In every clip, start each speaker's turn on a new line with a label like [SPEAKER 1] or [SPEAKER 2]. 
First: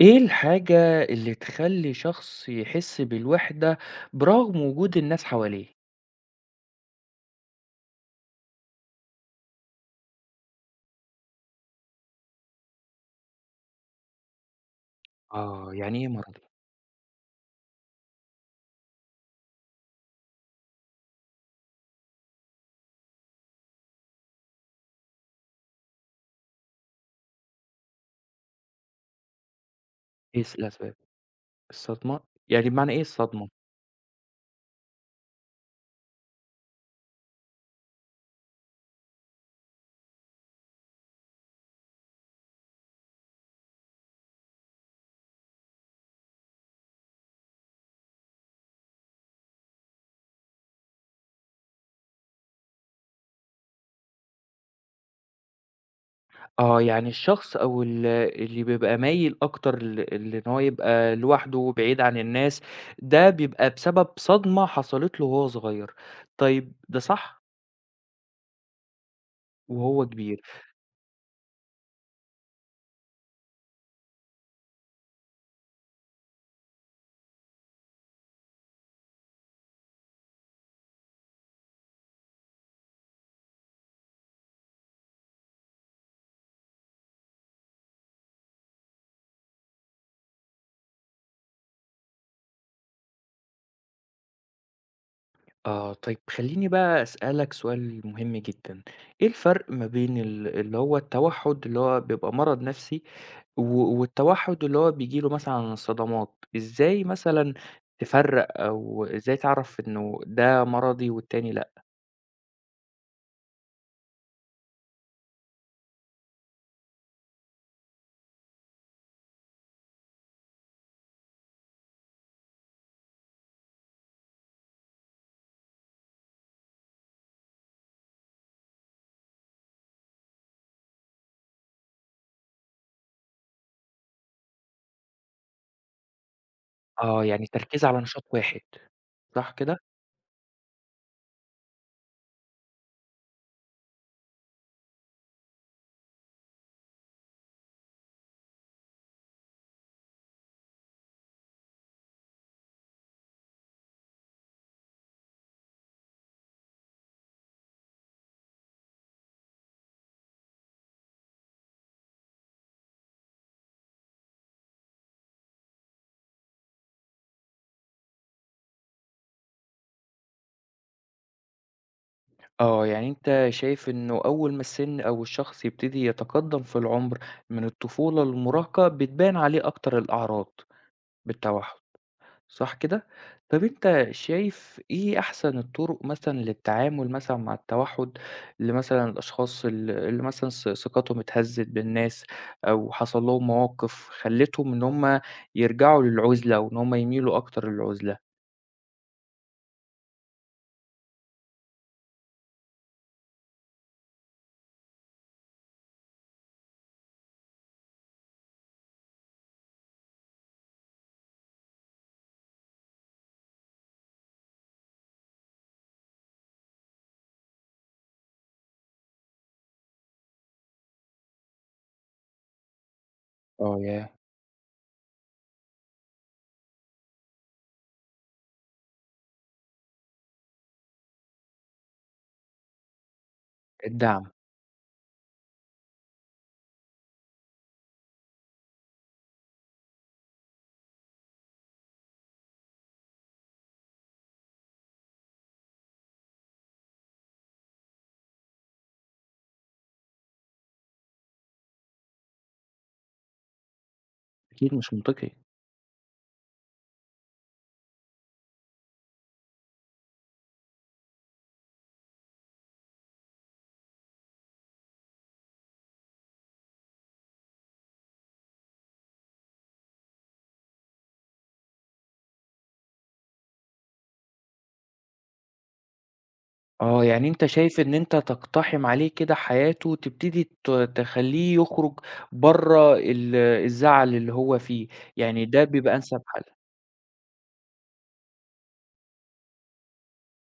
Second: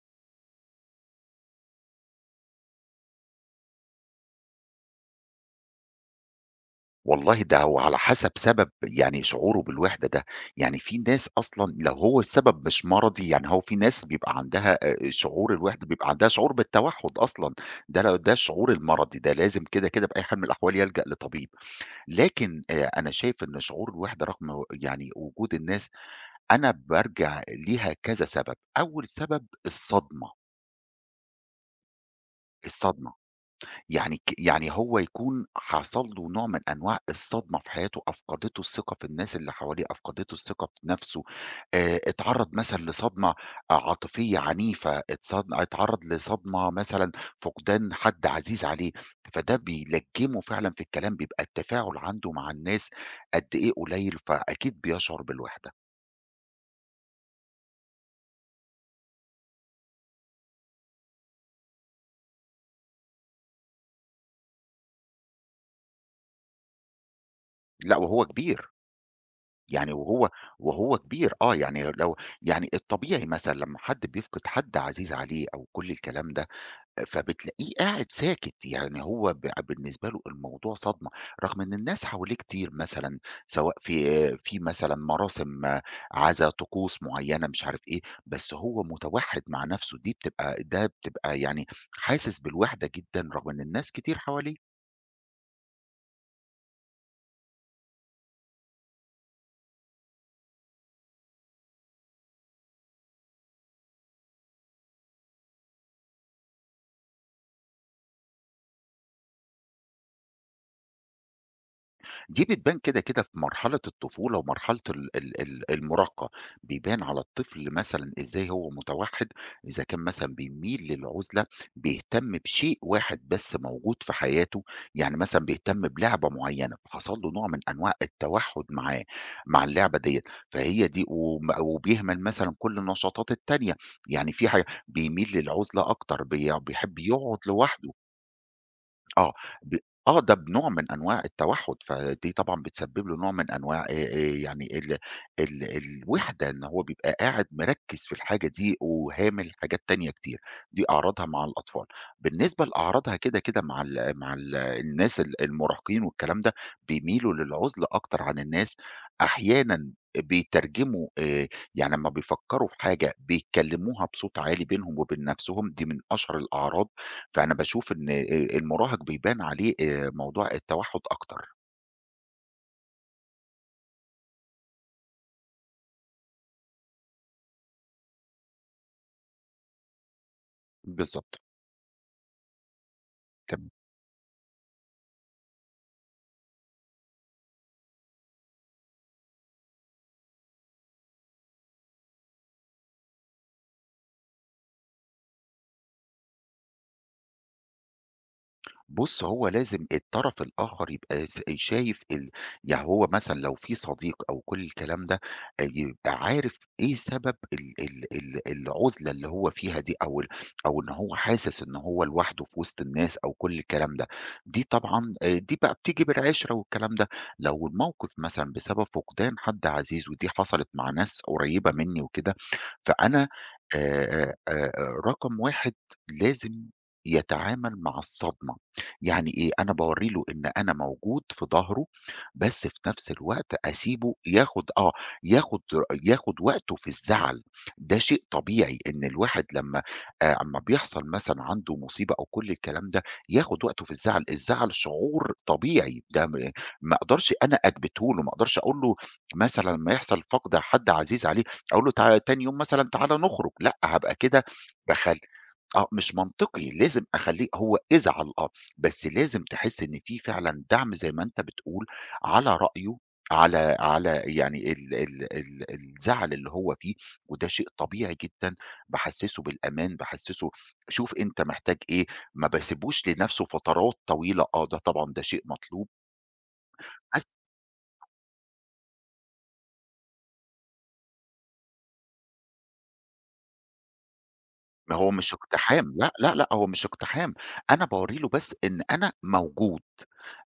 [SPEAKER 1] إيه الحاجة اللي تخلّي شخص يحس بالوحدة برغم وجود الناس حواليه؟
[SPEAKER 2] والله ده هو على حسب سبب يعني شعوره بالوحدة ده، يعني في ناس أصلًا لو هو السبب مش مرضي، يعني هو في ناس بيبقى عندها شعور
[SPEAKER 1] آه،
[SPEAKER 2] الوحدة
[SPEAKER 1] يعني
[SPEAKER 2] بيبقى
[SPEAKER 1] إيه
[SPEAKER 2] عندها
[SPEAKER 1] مرض؟
[SPEAKER 2] شعور بالتوحُّد أصلًا، ده لو ده الشعور المرضي ده لازم كده بأي حال من الأحوال يلجأ لطبيب، لكن أنا شايف إن شعور الوحدة رغم يعني وجود الناس، أنا بارجع ليها كذا سبب، أول سبب الصدمة،
[SPEAKER 1] إيه الأسباب؟ الصدمة؟ يعني بمعنى إيه
[SPEAKER 2] الصدمة.
[SPEAKER 1] الصدمة؟
[SPEAKER 2] يعني ك يعني هو يكون حصل له نوع من أنواع الصدمة في حياته، أفقدته الثقة في الناس اللي حواليه، أفقدته الثقة في نفسه، اتعرّض مثلًا لصدمة آه، عاطفية عنيفة، اتعرّض لصدمة مثلًا فقدان حد عزيز عليه، فده بيلجّمه فعلًا في الكلام، بيبقى التفاعل عنده مع الناس قد إيه قليل، فأكيد بيشعر بالوحدة،
[SPEAKER 1] آه، يعني الشخص أو اللي بيبقى مايل أكتر لإن هو يبقى لوحده بعيد عن الناس، ده بيبقى بسبب صدمة حصلت له وهو صغير. طيب ده صح
[SPEAKER 2] لأ وهو كبير. يعني
[SPEAKER 1] وهو
[SPEAKER 2] وهو
[SPEAKER 1] كبير.
[SPEAKER 2] وهو كبير آه، يعني لو يعني الطبيعي مثلًا لمّا حد بيفقد حد عزيز عليه أو كل الكلام ده، فبتلاقيه قاعد ساكت، يعني هو بالنسبة له الموضوع صدمة، رغم إن الناس حواليه كتير مثلًا سواء في مثلًا مراسم آه، عزا، طقوس معيّنة، مش عارف إيه، بس هو متوحد مع نفسه، دي بتبقى ده بتبقى يعني حاسس بالوحدة جدًا رغم إن الناس كتير حواليه.
[SPEAKER 1] آه، طيب خلّيني بقى أسألك سؤال مهم جدًا، إيه الفرق ما بين اللي هو التوحُّد اللي هو بيبقى مرض نفسي والتوحُّد اللي هو بييجي له مثلًا عن الصدمات، إزاي مثلًا تفرّق أو إزاي تعرف إنه ده مرضي والتاني لأ؟
[SPEAKER 2] دي بتبان كده في مرحلة الطفولة ومرحلة ال ال ال المراهقة، بيبان على الطفل مثلًا إزاي هو متوحِّد، إذا كان مثلًا بيميل للعُزلة، بيهتم بشيء واحد بس موجود في حياته، يعني مثلًا بيهتم بلعبة معيّنة، فحصل له نوع من أنواع التوحُّد معاه، مع اللعبة ديّة، فهي دي وبيهمل مثلًا كل النشاطات التانية، يعني في حاجة بيميل للعُزلة أكتر، بيحب
[SPEAKER 1] آه،
[SPEAKER 2] يقعد
[SPEAKER 1] يعني التركيز
[SPEAKER 2] لوحده.
[SPEAKER 1] على نشاط واحد
[SPEAKER 2] آه،
[SPEAKER 1] صح
[SPEAKER 2] ب
[SPEAKER 1] كده؟
[SPEAKER 2] آه، ده بنوع من أنواع التوحُّد، فدي طبعًا بتسبب له نوع من أنواع يعني ال ال الوحدة، إن هو بيبقى قاعد مركِّز في الحاجة دي وهامل حاجات تانية كتير، دي أعراضها مع الأطفال. بالنسبة لأعراضها كده مع الناس المراهقين والكلام ده، بيميلوا للعُزلة أكتر عن الناس، أحيانًا بيترجموا يعني لمّا بيفكّروا في حاجة بيتكلّموها بصوت عالي بينهم وبين نَفْسهم، دي من أشهر الأعراض. فأنا باشوف إن المراهق بيبان عليه موضوع التوحُّد أكتر.
[SPEAKER 1] آه، يعني أنت شايف إنه أول ما السِن أو الشخص يبتدي يتقدّم في العُمر من الطفولة للمراهقة بتبان عليه أكتر الأعراض
[SPEAKER 2] بالضبط.
[SPEAKER 1] بالتوحُّد. صح كده؟ طب
[SPEAKER 2] تم.
[SPEAKER 1] أنت شايف إيه أحسن الطرق مثلًا للتعامل مثلًا مع التوحُّد، اللي مثلًا الأشخاص اللي مثلًا ثقتهم اتهزّت بالناس أو حصل لهم مواقف خلّتهم إن هم يرجعوا للعُزلة وإن هم يميلوا أكتر للعُزلة؟
[SPEAKER 2] بُص، هو لازم الطرف الآخر يبقى شايف يعني هو مثلًا لو في صديق أو كل الكلام ده، يبقى عارف إيه سبب ال ال ال العُزلة اللي هو فيها دي أو إن هو حاسس إن هو لوحده في وسط الناس أو كل الكلام ده. دي بقى بتيجي بالعِشرة والكلام ده. لو الموقف مثلًا بسبب فقدان حد عزيز ودي حصلت مع ناس قريّبة منّي وكده، فأنا
[SPEAKER 1] آه ياه!
[SPEAKER 2] آآ آآ آآ رقم 1 لازم يتعامل مع الصدمة. يعني إيه، أنا باورّي له إن أنا موجود في ضهره، بس في نفس الوقت أسيبه
[SPEAKER 1] الدعم،
[SPEAKER 2] ياخد آه، ياخد ياخد وقته في الزعل، ده شيء طبيعي إن الواحد لمّا أمّا بيحصل مثلًا عنده مصيبة أو كل الكلام ده، ياخد وقته في الزعل، الزعل شعور طبيعي، ده م ما أقدرش أنا أثبته له، ما أقدرش أقول له مثلًا لمّا يحصل فقد حد عزيز عليه، أقول له تاني يوم مثلًا تعالَ نخرج، لأ، هابقى كده
[SPEAKER 1] أكيد مش
[SPEAKER 2] باخلّيه
[SPEAKER 1] منطقي.
[SPEAKER 2] آه، مش منطقي، لازم أخلّيه هو ازعل آه، بس لازم تحس إن في فعلًا دعم زي ما أنت بتقول على رأيه، على يعني ال ال ال الزعل اللي هو فيه، وده شيء طبيعي جدًا، باحسّسه بالأمان، باحسّسه شوف أنت محتاج إيه، ما باسيبوش لنفسه فترات طويلة، آه، ده طبعًا ده شيء مطلوب،
[SPEAKER 1] آه،
[SPEAKER 2] بس
[SPEAKER 1] يعني أنت شايف إن أنت تقتحم عليه كده حياته وتبتدي تخلّيه يخرج برّه الزعل اللي هو فيه،
[SPEAKER 2] ما هو مش
[SPEAKER 1] يعني ده
[SPEAKER 2] اقتحام،
[SPEAKER 1] بيبقى
[SPEAKER 2] لأ،
[SPEAKER 1] أنسب
[SPEAKER 2] لأ،
[SPEAKER 1] حل.
[SPEAKER 2] لأ، هو مش اقتحام، أنا باورّي له بس إن أنا موجود.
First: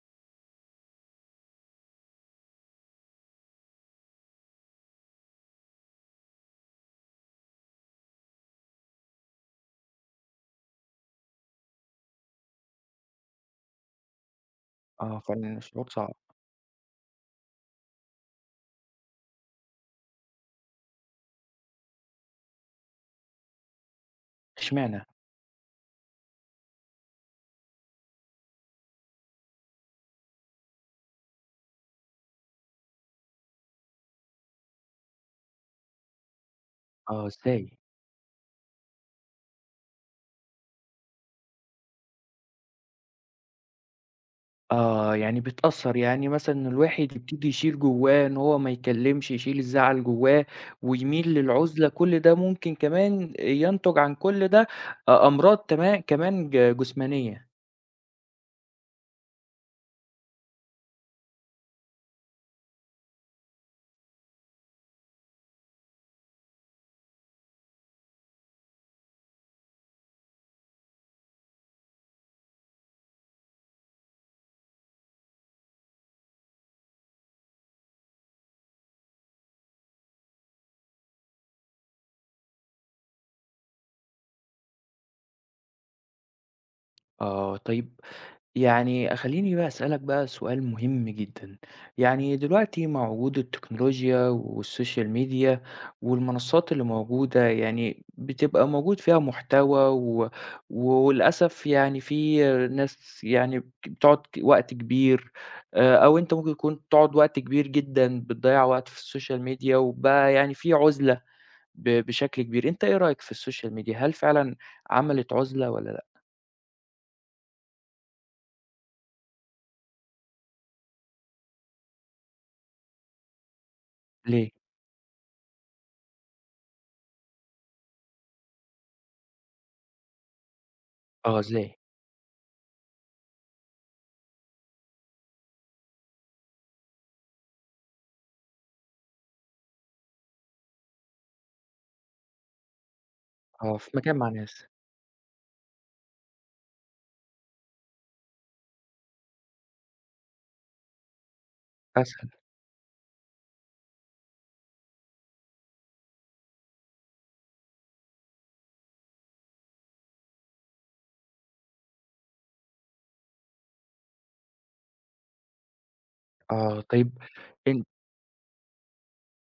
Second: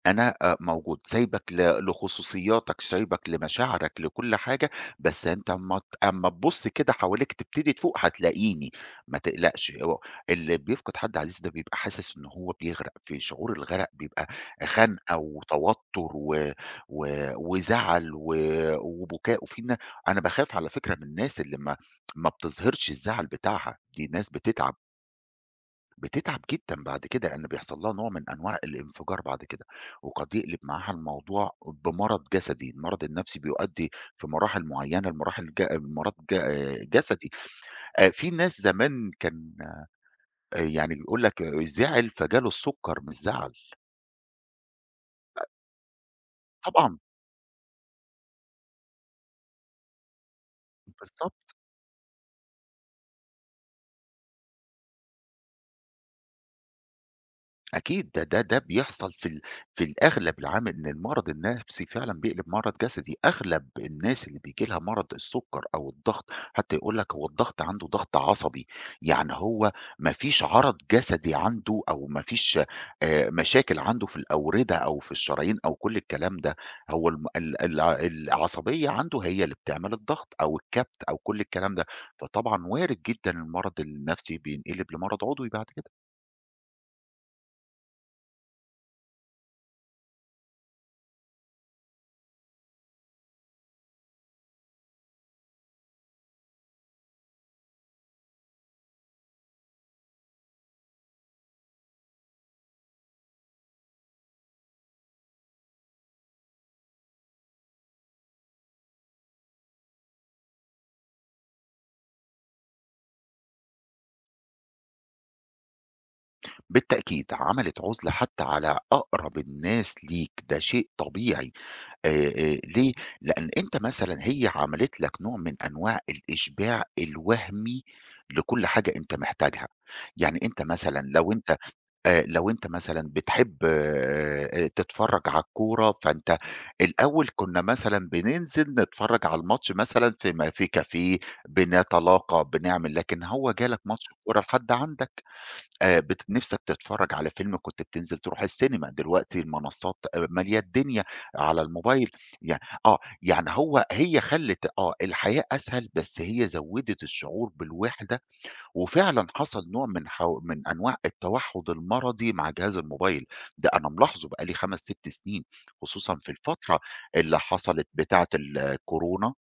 [SPEAKER 2] أنا موجود، سايبك لخصوصياتك، سايبك لمشاعرك، لكل حاجة، بس أنت أمّا تبُص كده حواليك تبتدي تفوق هتلاقيني، ما تقلقش، هو اللي بيفقد حد عزيز ده بيبقى حاسس إن هو بيغرق، في شعور الغرق بيبقى خنقة
[SPEAKER 1] آه، فعلًا شعور
[SPEAKER 2] وتوتر
[SPEAKER 1] صعب.
[SPEAKER 2] و و وزعل وبكاء، وفي نا أنا باخاف على فكرة من الناس اللي ما بتظهرش الزعل بتاعها، دي ناس بتتعب.
[SPEAKER 1] إشمعنى؟
[SPEAKER 2] بتتعب جدًا بعد كده، لأن بيحصل لها نوع من أنواع الانفجار بعد كده، وقد يقلب معاها الموضوع بمرض جسدي، المرض النفسي بيؤدي في مراحل معيّنة لمراحل ج مرض ج
[SPEAKER 1] آه،
[SPEAKER 2] جسدي،
[SPEAKER 1] إزاي؟
[SPEAKER 2] في ناس زمان كان آه، يعني بيقول لك زعل فجاله السكر مش زعل،
[SPEAKER 1] آه، يعني بتأثّر، يعني مثلًا إن
[SPEAKER 2] طبعًا.
[SPEAKER 1] الواحد يبتدي يشيل جوّاه إن هو ما يكلّمش، يشيل الزعل جوّاه ويميل
[SPEAKER 2] بالضبط.
[SPEAKER 1] للعُزلة، كل ده ممكن كمان ينتج عن كل ده أمراض كمان جسمانية.
[SPEAKER 2] أكيد ده بيحصل في الأغلب العام إن المرض النفسي فعلًا بيقلب مرض جسدي، أغلب الناس اللي بييجي لها مرض السُكّر أو الضغط حتى يقول لك هو الضغط عنده ضغط عصبي، يعني هو ما فيش عَرَض جسدي عنده أو ما فيش مشاكل عنده في الأوردة أو في الشرايين أو كل الكلام ده، هو الم ال الع العصبية عنده هي اللي بتعمل الضغط أو الكبت أو كل الكلام ده، فطبعًا وارد جدًا المرض النفسي بينقلب لمرض عضوي بعد كده.
[SPEAKER 1] آه، طيب يعني خلّيني بقى أسألك بقى سؤال مهم جدًا، يعني دلوقتي مع وجود التكنولوجيا والسوشيال ميديا والمنصات اللي موجودة، يعني بتبقى موجود فيها محتوى وللأسف يعني في ناس يعني بتقعد وقت كبير أو أنت ممكن تكون تقعد وقت كبير جدًا بتضيّع وقت في السوشيال ميديا، وبقى يعني في عُزلة بشكل كبير، أنت إيه رأيك في السوشيال ميديا؟ هل فعلًا عملت عُزلة والّا لأ؟
[SPEAKER 2] بالتأكيد، عملت عُزلة حتّى على أقرب الناس ليك، ده شيء طبيعي. آآ ليه؟ لإن أنت مثلًا
[SPEAKER 1] ليه؟
[SPEAKER 2] هي عملت لك نوع من أنواع الإشباع الوهمي لكل حاجة أنت محتاجها، يعني أنت مثلًا لو
[SPEAKER 1] آه،
[SPEAKER 2] أنت
[SPEAKER 1] إزاي؟
[SPEAKER 2] آآ لو أنت مثلًا بتحب تتفرّج على الكورة، فأنت الأول كُنّا مثلًا بننزل نتفرّج على الماتش مثلًا في كافيه، بنتلاقى، بنعمل، لكن هو جه
[SPEAKER 1] آه،
[SPEAKER 2] لك
[SPEAKER 1] في
[SPEAKER 2] ماتش
[SPEAKER 1] مكان مع
[SPEAKER 2] الكورة
[SPEAKER 1] ناس.
[SPEAKER 2] لحد عندك. بت نِفْسك تتفرّج على فيلم كنت بتنزل تروح السينما، دلوقتي المنصات مالية الدنيا على الموبايل،
[SPEAKER 1] أسهل،
[SPEAKER 2] يع آه، يعني هي خلِّت آه، الحياة أسهل بس هي زوّدت الشعور بالوحدة، وفعلًا حصل نوع من من أنواع التوحُّد المرضي مع جهاز الموبايل، ده أنا ملاحظه بقى لي 5، 6 سنين، خصوصًا في الفترة
[SPEAKER 1] آه، طيب
[SPEAKER 2] اللي
[SPEAKER 1] أنت
[SPEAKER 2] حصلت بتاعة الكورونا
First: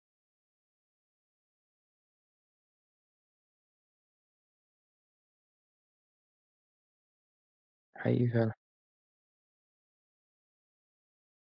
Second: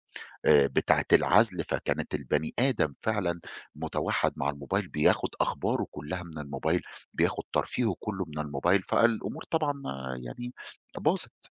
[SPEAKER 2] بتاعة العزل، فكانت البني آدم فعلًا متوحّد مع الموبايل، بياخد أخباره كلّها من الموبايل، بياخد ترفيهه كلّه
[SPEAKER 1] حقيقي
[SPEAKER 2] من
[SPEAKER 1] فعلًا،
[SPEAKER 2] الموبايل، فالأمور طبعًا آه، يعني باظت.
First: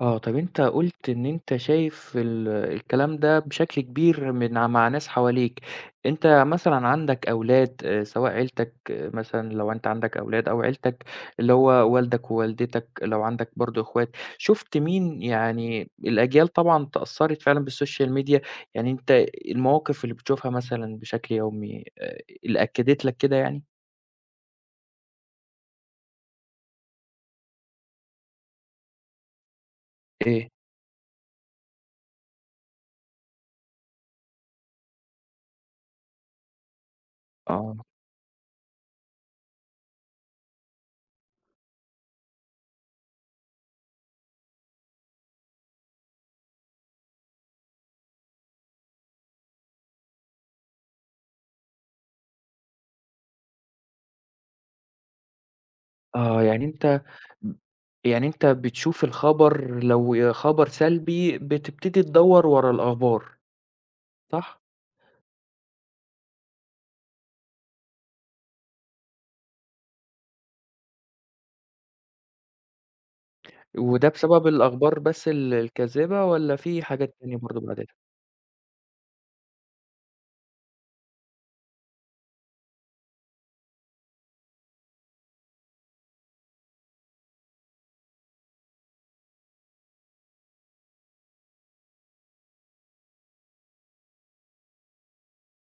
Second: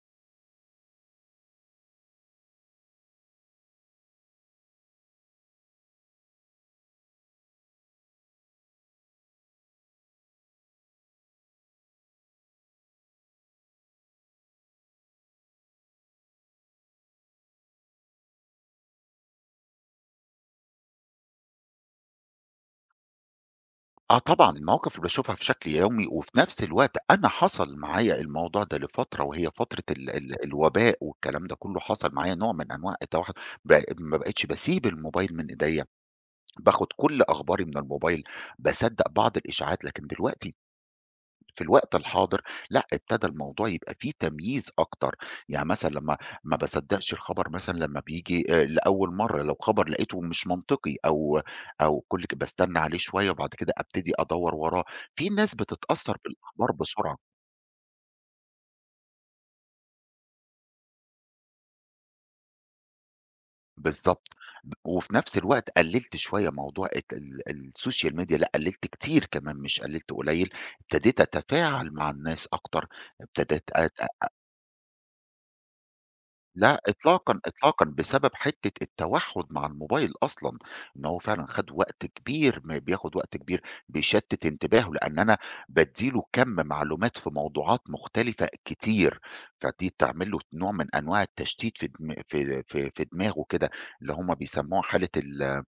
[SPEAKER 1] آه، طب أنت قُلت إن أنت شايف الكلام ده بشكل كبير من مع ناس حواليك، أنت مثلًا عندك أولاد سواء عيلتك آه، مثلًا لو أنت عندك أولاد أو عيلتك اللي هو والدك ووالدتك، لو عندك برضه إخوات، شُفت مين يعني الأجيال طبعًا اتأثّرت فعلًا بالسوشيال ميديا، يعني أنت المواقف اللي بتشوفها مثلًا بشكل يومي اللي أكّدت لك كده يعني؟
[SPEAKER 2] آه طبعًا، المواقف اللي باشوفها في شكل يومي وفي نفس الوقت أنا حصل معايا الموضوع ده لفترة وهي فترة ال ال
[SPEAKER 1] إيه؟
[SPEAKER 2] الوباء والكلام ده كلّه، حصل معايا نوع من أنواع التوحّد، ما بقيتش باسيب الموبايل من إيديّا، باخد كل أخباري من
[SPEAKER 1] آه،
[SPEAKER 2] الموبايل، باصدّق بعض الإشاعات، لكن دلوقتي في الوقت الحاضر لأ، ابتدى الموضوع يبقى فيه تمييز أكتر، يعني مثلًا لمّا ما باصدّقش الخبر مثلًا لمّا بييجي لأول مرّة، لو خبر لقيته مش منطقي أو أو كل ك باستنى عليه شوية وبعد كده أبتدي أدوّر وراه، في ناس بتتأثّر
[SPEAKER 1] آه، يعني
[SPEAKER 2] بالأخبار
[SPEAKER 1] أنت
[SPEAKER 2] بسرعة،
[SPEAKER 1] يعني أنت بتشوف الخبر لو خبر سلبي بتبتدي تدوّر ورا الأخبار،
[SPEAKER 2] بالضبط،
[SPEAKER 1] صح؟
[SPEAKER 2] وفي نفس الوقت قلّلت شوية موضوع الت ال السوشيال ميديا لأ، قلّلت كتير كمان مش قلّلت قليل، ابتديت أتفاعل مع الناس أكتر، ابتديت أت
[SPEAKER 1] وده بسبب الأخبار بس الكاذبة والّا
[SPEAKER 2] لأ
[SPEAKER 1] في حاجات تانية
[SPEAKER 2] إطلاقًا،
[SPEAKER 1] برضه بعد
[SPEAKER 2] إطلاقًا،
[SPEAKER 1] كده؟
[SPEAKER 2] بسبب حتّة التوحُّد مع الموبايل أصلًا، إن هو فعلًا خَد وقت كبير ما بياخُد وقت كبير، بيشتِّت انتباهه، لإن أنا بادّي له كَم معلومات في موضوعات مختلفة كتير، فدي بتعمل له نوع من أنواع التشتيت في دم في في في دماغه كده، اللي هم بيسمّوها حالة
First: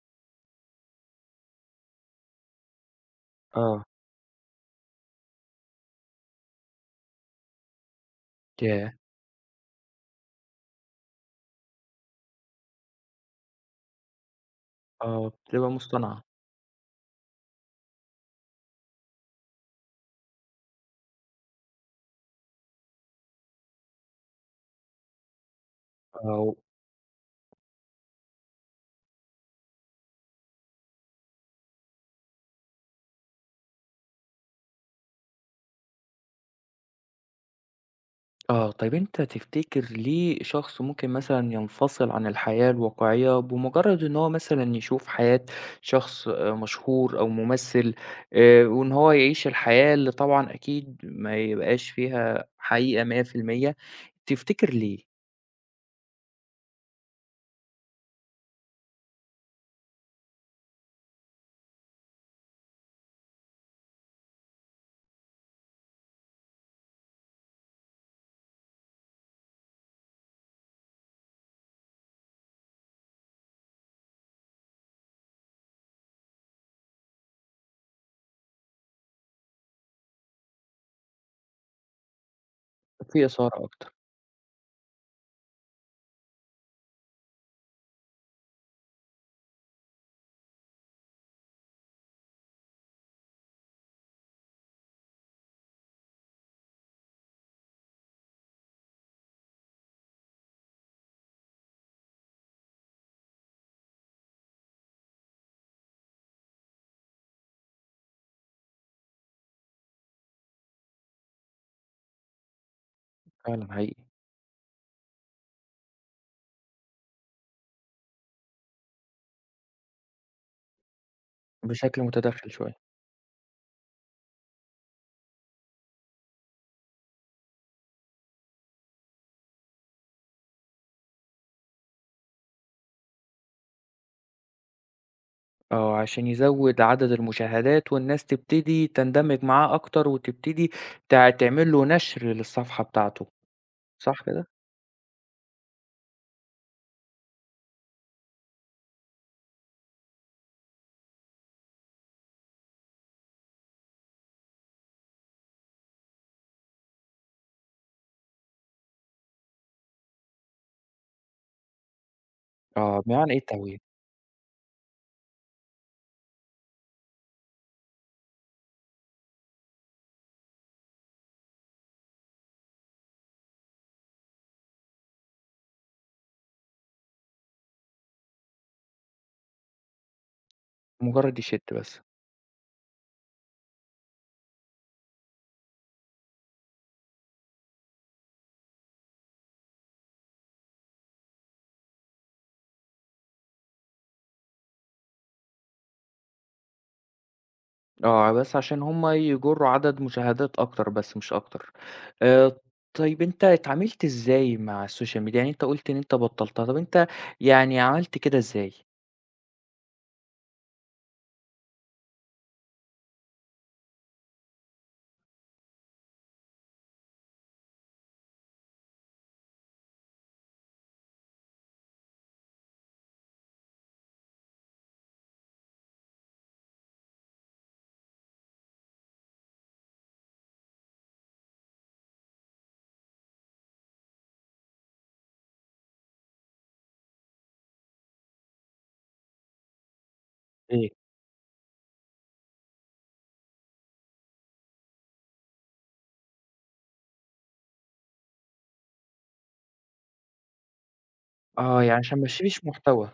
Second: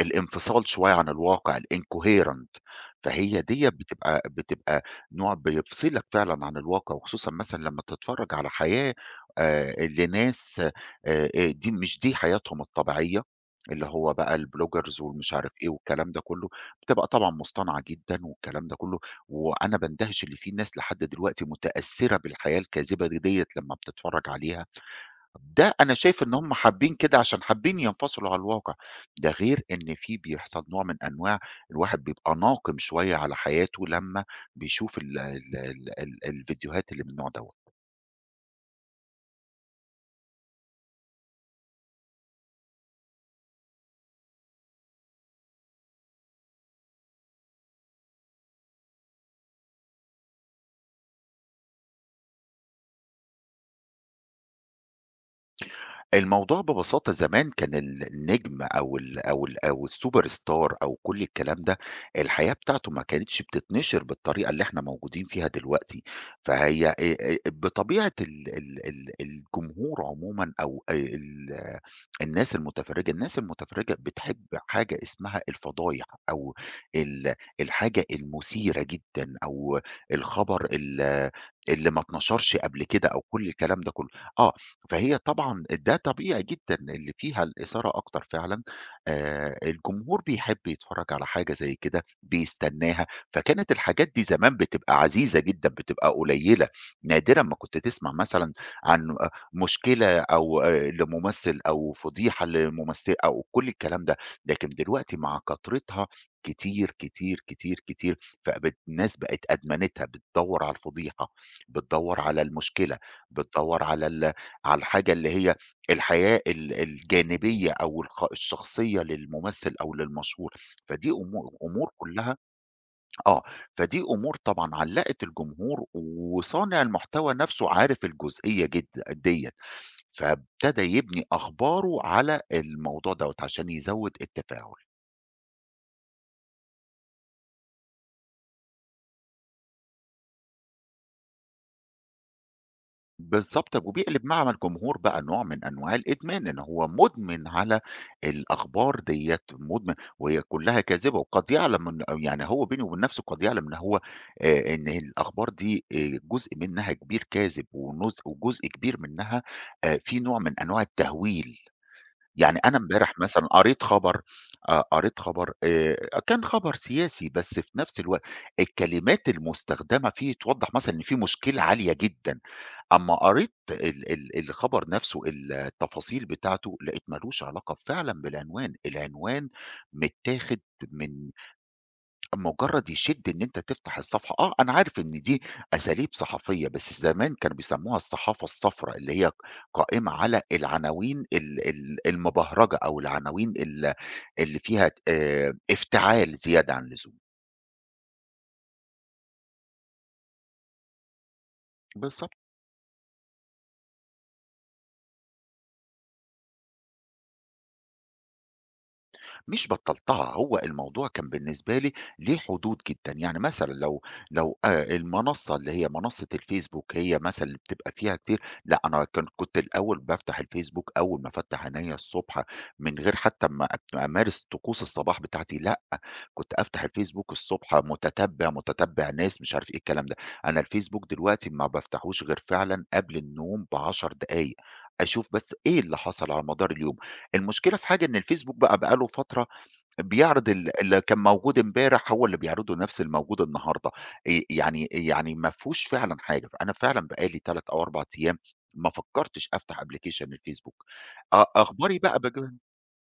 [SPEAKER 2] الانفصال شوية عن الواقع الincoherent. فهي ديّة
[SPEAKER 1] آه،
[SPEAKER 2] بتبقى نوع بيفصلك فعلًا عن الواقع، وخصوصًا مثلًا لمّا تتفرّج على
[SPEAKER 1] ياه!
[SPEAKER 2] حياة لناس مش دي حياتهم الطبيعية، اللي هو بقى البلوجرز
[SPEAKER 1] آه،
[SPEAKER 2] والمش عارف إيه
[SPEAKER 1] بتبقى
[SPEAKER 2] والكلام ده
[SPEAKER 1] مصطنعة.
[SPEAKER 2] كلّه، بتبقى طبعًا مصطنعة جدًا والكلام ده كلّه، وأنا باندهش اللي في ناس لحد دلوقتي متأثّرة بالحياة الكاذبة ديّة لمّا بتتفرّج عليها. ده أنا شايف إن هم
[SPEAKER 1] آه،
[SPEAKER 2] حابين كده عشان حابين ينفصلوا على الواقع، ده غير إن في بيحصل نوع من أنواع الواحد بيبقى ناقم شوية على حياته لمّا بيشوف ال ال ال ال الفيديوهات اللي من النوع دوّة.
[SPEAKER 1] آه، طيب أنت تفتكر ليه شخص ممكن مثلًا ينفصل عن الحياة الواقعية بمجرد إن هو مثلًا يشوف حياة شخص مشهور أو ممثل وإن هو يعيش الحياة اللي طبعًا أكيد ما يبقاش فيها حقيقة 100%، تفتكر ليه
[SPEAKER 2] الموضوع ببساطة زمان كان النجم أو الsuperstar أو كل الكلام ده، الحياة بتاعته ما كانتش بتتنشر بالطريقة اللي إحنا موجودين فيها دلوقتي، فهي بطبيعة ال ال ال الجمهور عمومًا أو ال الناس المتفرجة، الناس المتفرجة بتحب حاجة اسمها الفضايح أو الحاجة المثيرة جدًا أو الخبر اللي ما اتنشرش قبل كده أو
[SPEAKER 1] في
[SPEAKER 2] كل
[SPEAKER 1] إثارة
[SPEAKER 2] الكلام ده
[SPEAKER 1] أكتر؟
[SPEAKER 2] كله. آه، فهي طبعًا ده طبيعي جدًا اللي فيها الإثارة أكتر فعلًا، الجمهور بيحب يتفرّج على حاجة زي كده، بيستناها، فكانت الحاجات دي زمان بتبقى عزيزة جدًا، بتبقى قليلة، نادرًا ما كنت تسمع مثلًا عن مشكلة أو لممثل أو فضيحة لممثلة أو كل الكلام ده، لكن دلوقتي مع كترتها كتير، كتير، كتير، كتير، الناس بقت أدمنتها، بتدوّر على الفضيحة، بتدوّر على المشكلة،
[SPEAKER 1] فعلًا
[SPEAKER 2] بتدوّر
[SPEAKER 1] حقيقي.
[SPEAKER 2] على الحاجة اللي هي الحياة الجانبية أو الشخصية للممثل أو للمشهور، فدي أمور
[SPEAKER 1] بشكل
[SPEAKER 2] كلّها
[SPEAKER 1] متداخل شوية،
[SPEAKER 2] آه، فدي أمور طبعًا علّقت الجمهور وصانع المحتوى نَفْسه عارف الجزئية ديّة، فابتدى يبني أخباره على الموضوع دوّة عشان يزوّد التفاعل.
[SPEAKER 1] آه، عشان يزوّد عدد المشاهدات والناس تبتدي تندمج معاه أكتر وتبتدي تعمل له نشر للصفحة بتاعته،
[SPEAKER 2] بالضبط،
[SPEAKER 1] صح
[SPEAKER 2] وبيقلب مع
[SPEAKER 1] كده؟
[SPEAKER 2] مع الجمهور بقى نوع من أنواع الإدمان، إن هو مدمن على الأخبار ديّة، مدمن وهي كلّها كاذبة، وقد يعلم إن يعني هو بينه وبين نفسه قد يعلم إن هو إن الأخبار دي جزء منها كبير كاذب وجزء كبير منها فيه نوع من أنواع التهويل، يعني أنا
[SPEAKER 1] آه،
[SPEAKER 2] امبارح
[SPEAKER 1] بمعنى إيه
[SPEAKER 2] مثلًا
[SPEAKER 1] التعويض؟
[SPEAKER 2] قريت خبر. كان خبر سياسي، بس في نفس الوقت الكلمات المستخدمة فيه توضّح مثلًا إن في مشكلة عالية جدًا. أمّا قريت ال ال الخبر نفسه، التفاصيل بتاعته، لقيت ما لوش علاقة فعلًا بالعنوان، العنوان متاخد من
[SPEAKER 1] مجرد يشد بس،
[SPEAKER 2] مجرد يشد إن أنت تفتح الصفحة، آه، أنا عارف إن دي أساليب صحفية، بس زمان كانوا بيسموها الصحافة الصفرا، اللي هي قائمة على العناوين ال ال المبهرجة أو العناوين اللي فيها افتعال زيادة عن اللزوم.
[SPEAKER 1] آه، بس عشان هم يجروا عدد مشاهدات أكتر بس مش أكتر.
[SPEAKER 2] بالضبط.
[SPEAKER 1] آآ، طيب أنت اتعاملت إزاي مع السوشيال ميديا؟ يعني أنت قُلت إن أنت بطّلتها، طب أنت يعني عملت كده إزاي؟
[SPEAKER 2] مش بطّلتها، هو الموضوع كان بالنسبة لي ليه حدود جدًا، يعني مثلًا لو المنصة اللي هي منصة الفيسبوك هي مثلًا اللي بتبقى فيها كتير، لأ أنا كنت الأول بافتح الفيسبوك أول ما أفتح عينيّا الصبح من غير حتى ما أمارس طقوس الصباح بتاعتي، لأ كنت أفتح الفيسبوك الصبح متتبع، متتبع ناس مش عارف إيه الكلام ده، أنا الفيسبوك دلوقتي ما بافتحوش غير فعلًا قبل النوم ب10 دقايق، أشوف بس إيه اللي حصل على مدار اليوم، المشكلة في حاجة إن الفيسبوك بقى له فترة بيعرض
[SPEAKER 1] إيه؟
[SPEAKER 2] اللي كان موجود امبارح هو اللي بيعرضه نفس الموجود النهارده، يعني ما فيهوش فعلًا حاجة، فأنا فعلًا بقى لي 3 أو 4 أيام ما فكّرتش أفتح أبلكيشن الفيسبوك،
[SPEAKER 1] آه،
[SPEAKER 2] أخباري
[SPEAKER 1] يعني
[SPEAKER 2] بقى
[SPEAKER 1] عشان ما تشيلش محتوى.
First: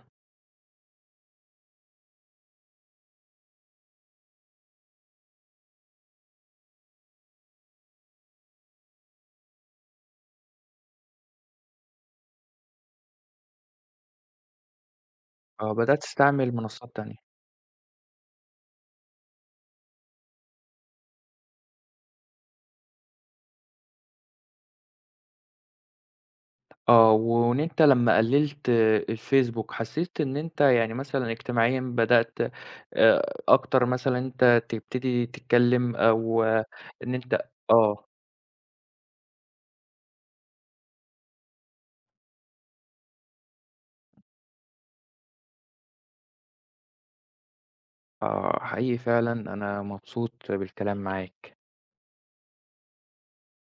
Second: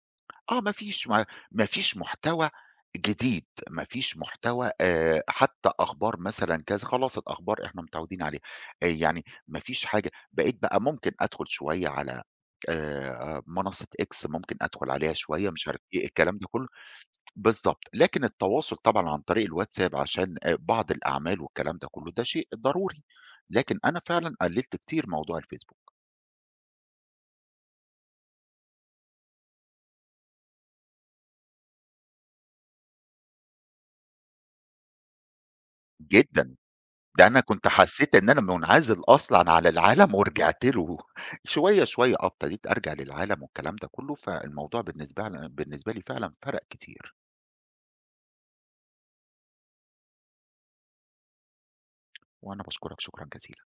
[SPEAKER 2] آه ما فيش محتوى جديد، ما فيش محتوى حتى أخبار مثلًا كذا، خلاص الأخبار إحنا متعودين عليها، يعني ما فيش حاجة، بقيت بقى ممكن أدخل شوية على منصة X ممكن أدخل عليها شوية مش
[SPEAKER 1] آه،
[SPEAKER 2] عارف
[SPEAKER 1] بدأت
[SPEAKER 2] إيه، الكلام ده
[SPEAKER 1] تستعمل
[SPEAKER 2] كله.
[SPEAKER 1] منصات تانية.
[SPEAKER 2] بالضبط، لكن التواصل طبعًا عن طريق الواتساب عشان بعض الأعمال والكلام ده كلّه، ده شيء ضروري، لكن أنا فعلًا قلّلت كتير موضوع الفيسبوك،
[SPEAKER 1] آه، وإن أنت لمّا قلّلت الفيسبوك، حسّيت إن أنت يعني مثلًا اجتماعيًا بدأت أكتر مثلًا أنت تبتدي تتكلّم أو
[SPEAKER 2] جدًا،
[SPEAKER 1] آه، إن
[SPEAKER 2] ده
[SPEAKER 1] أنت
[SPEAKER 2] أنا كنت
[SPEAKER 1] آه،
[SPEAKER 2] حسّيت إن أنا منعزل أصلًا على العالم ورجعت له، شوية، شوية آه، ابتديت أرجع للعالم والكلام ده كلّه، فالموضوع بالنسبة لي فعلًا فرق كتير،
[SPEAKER 1] آه، حقيقي فعلًا أنا مبسوط بالكلام معاك.
[SPEAKER 2] وأنا باشكرك شكرًا جزيلًا.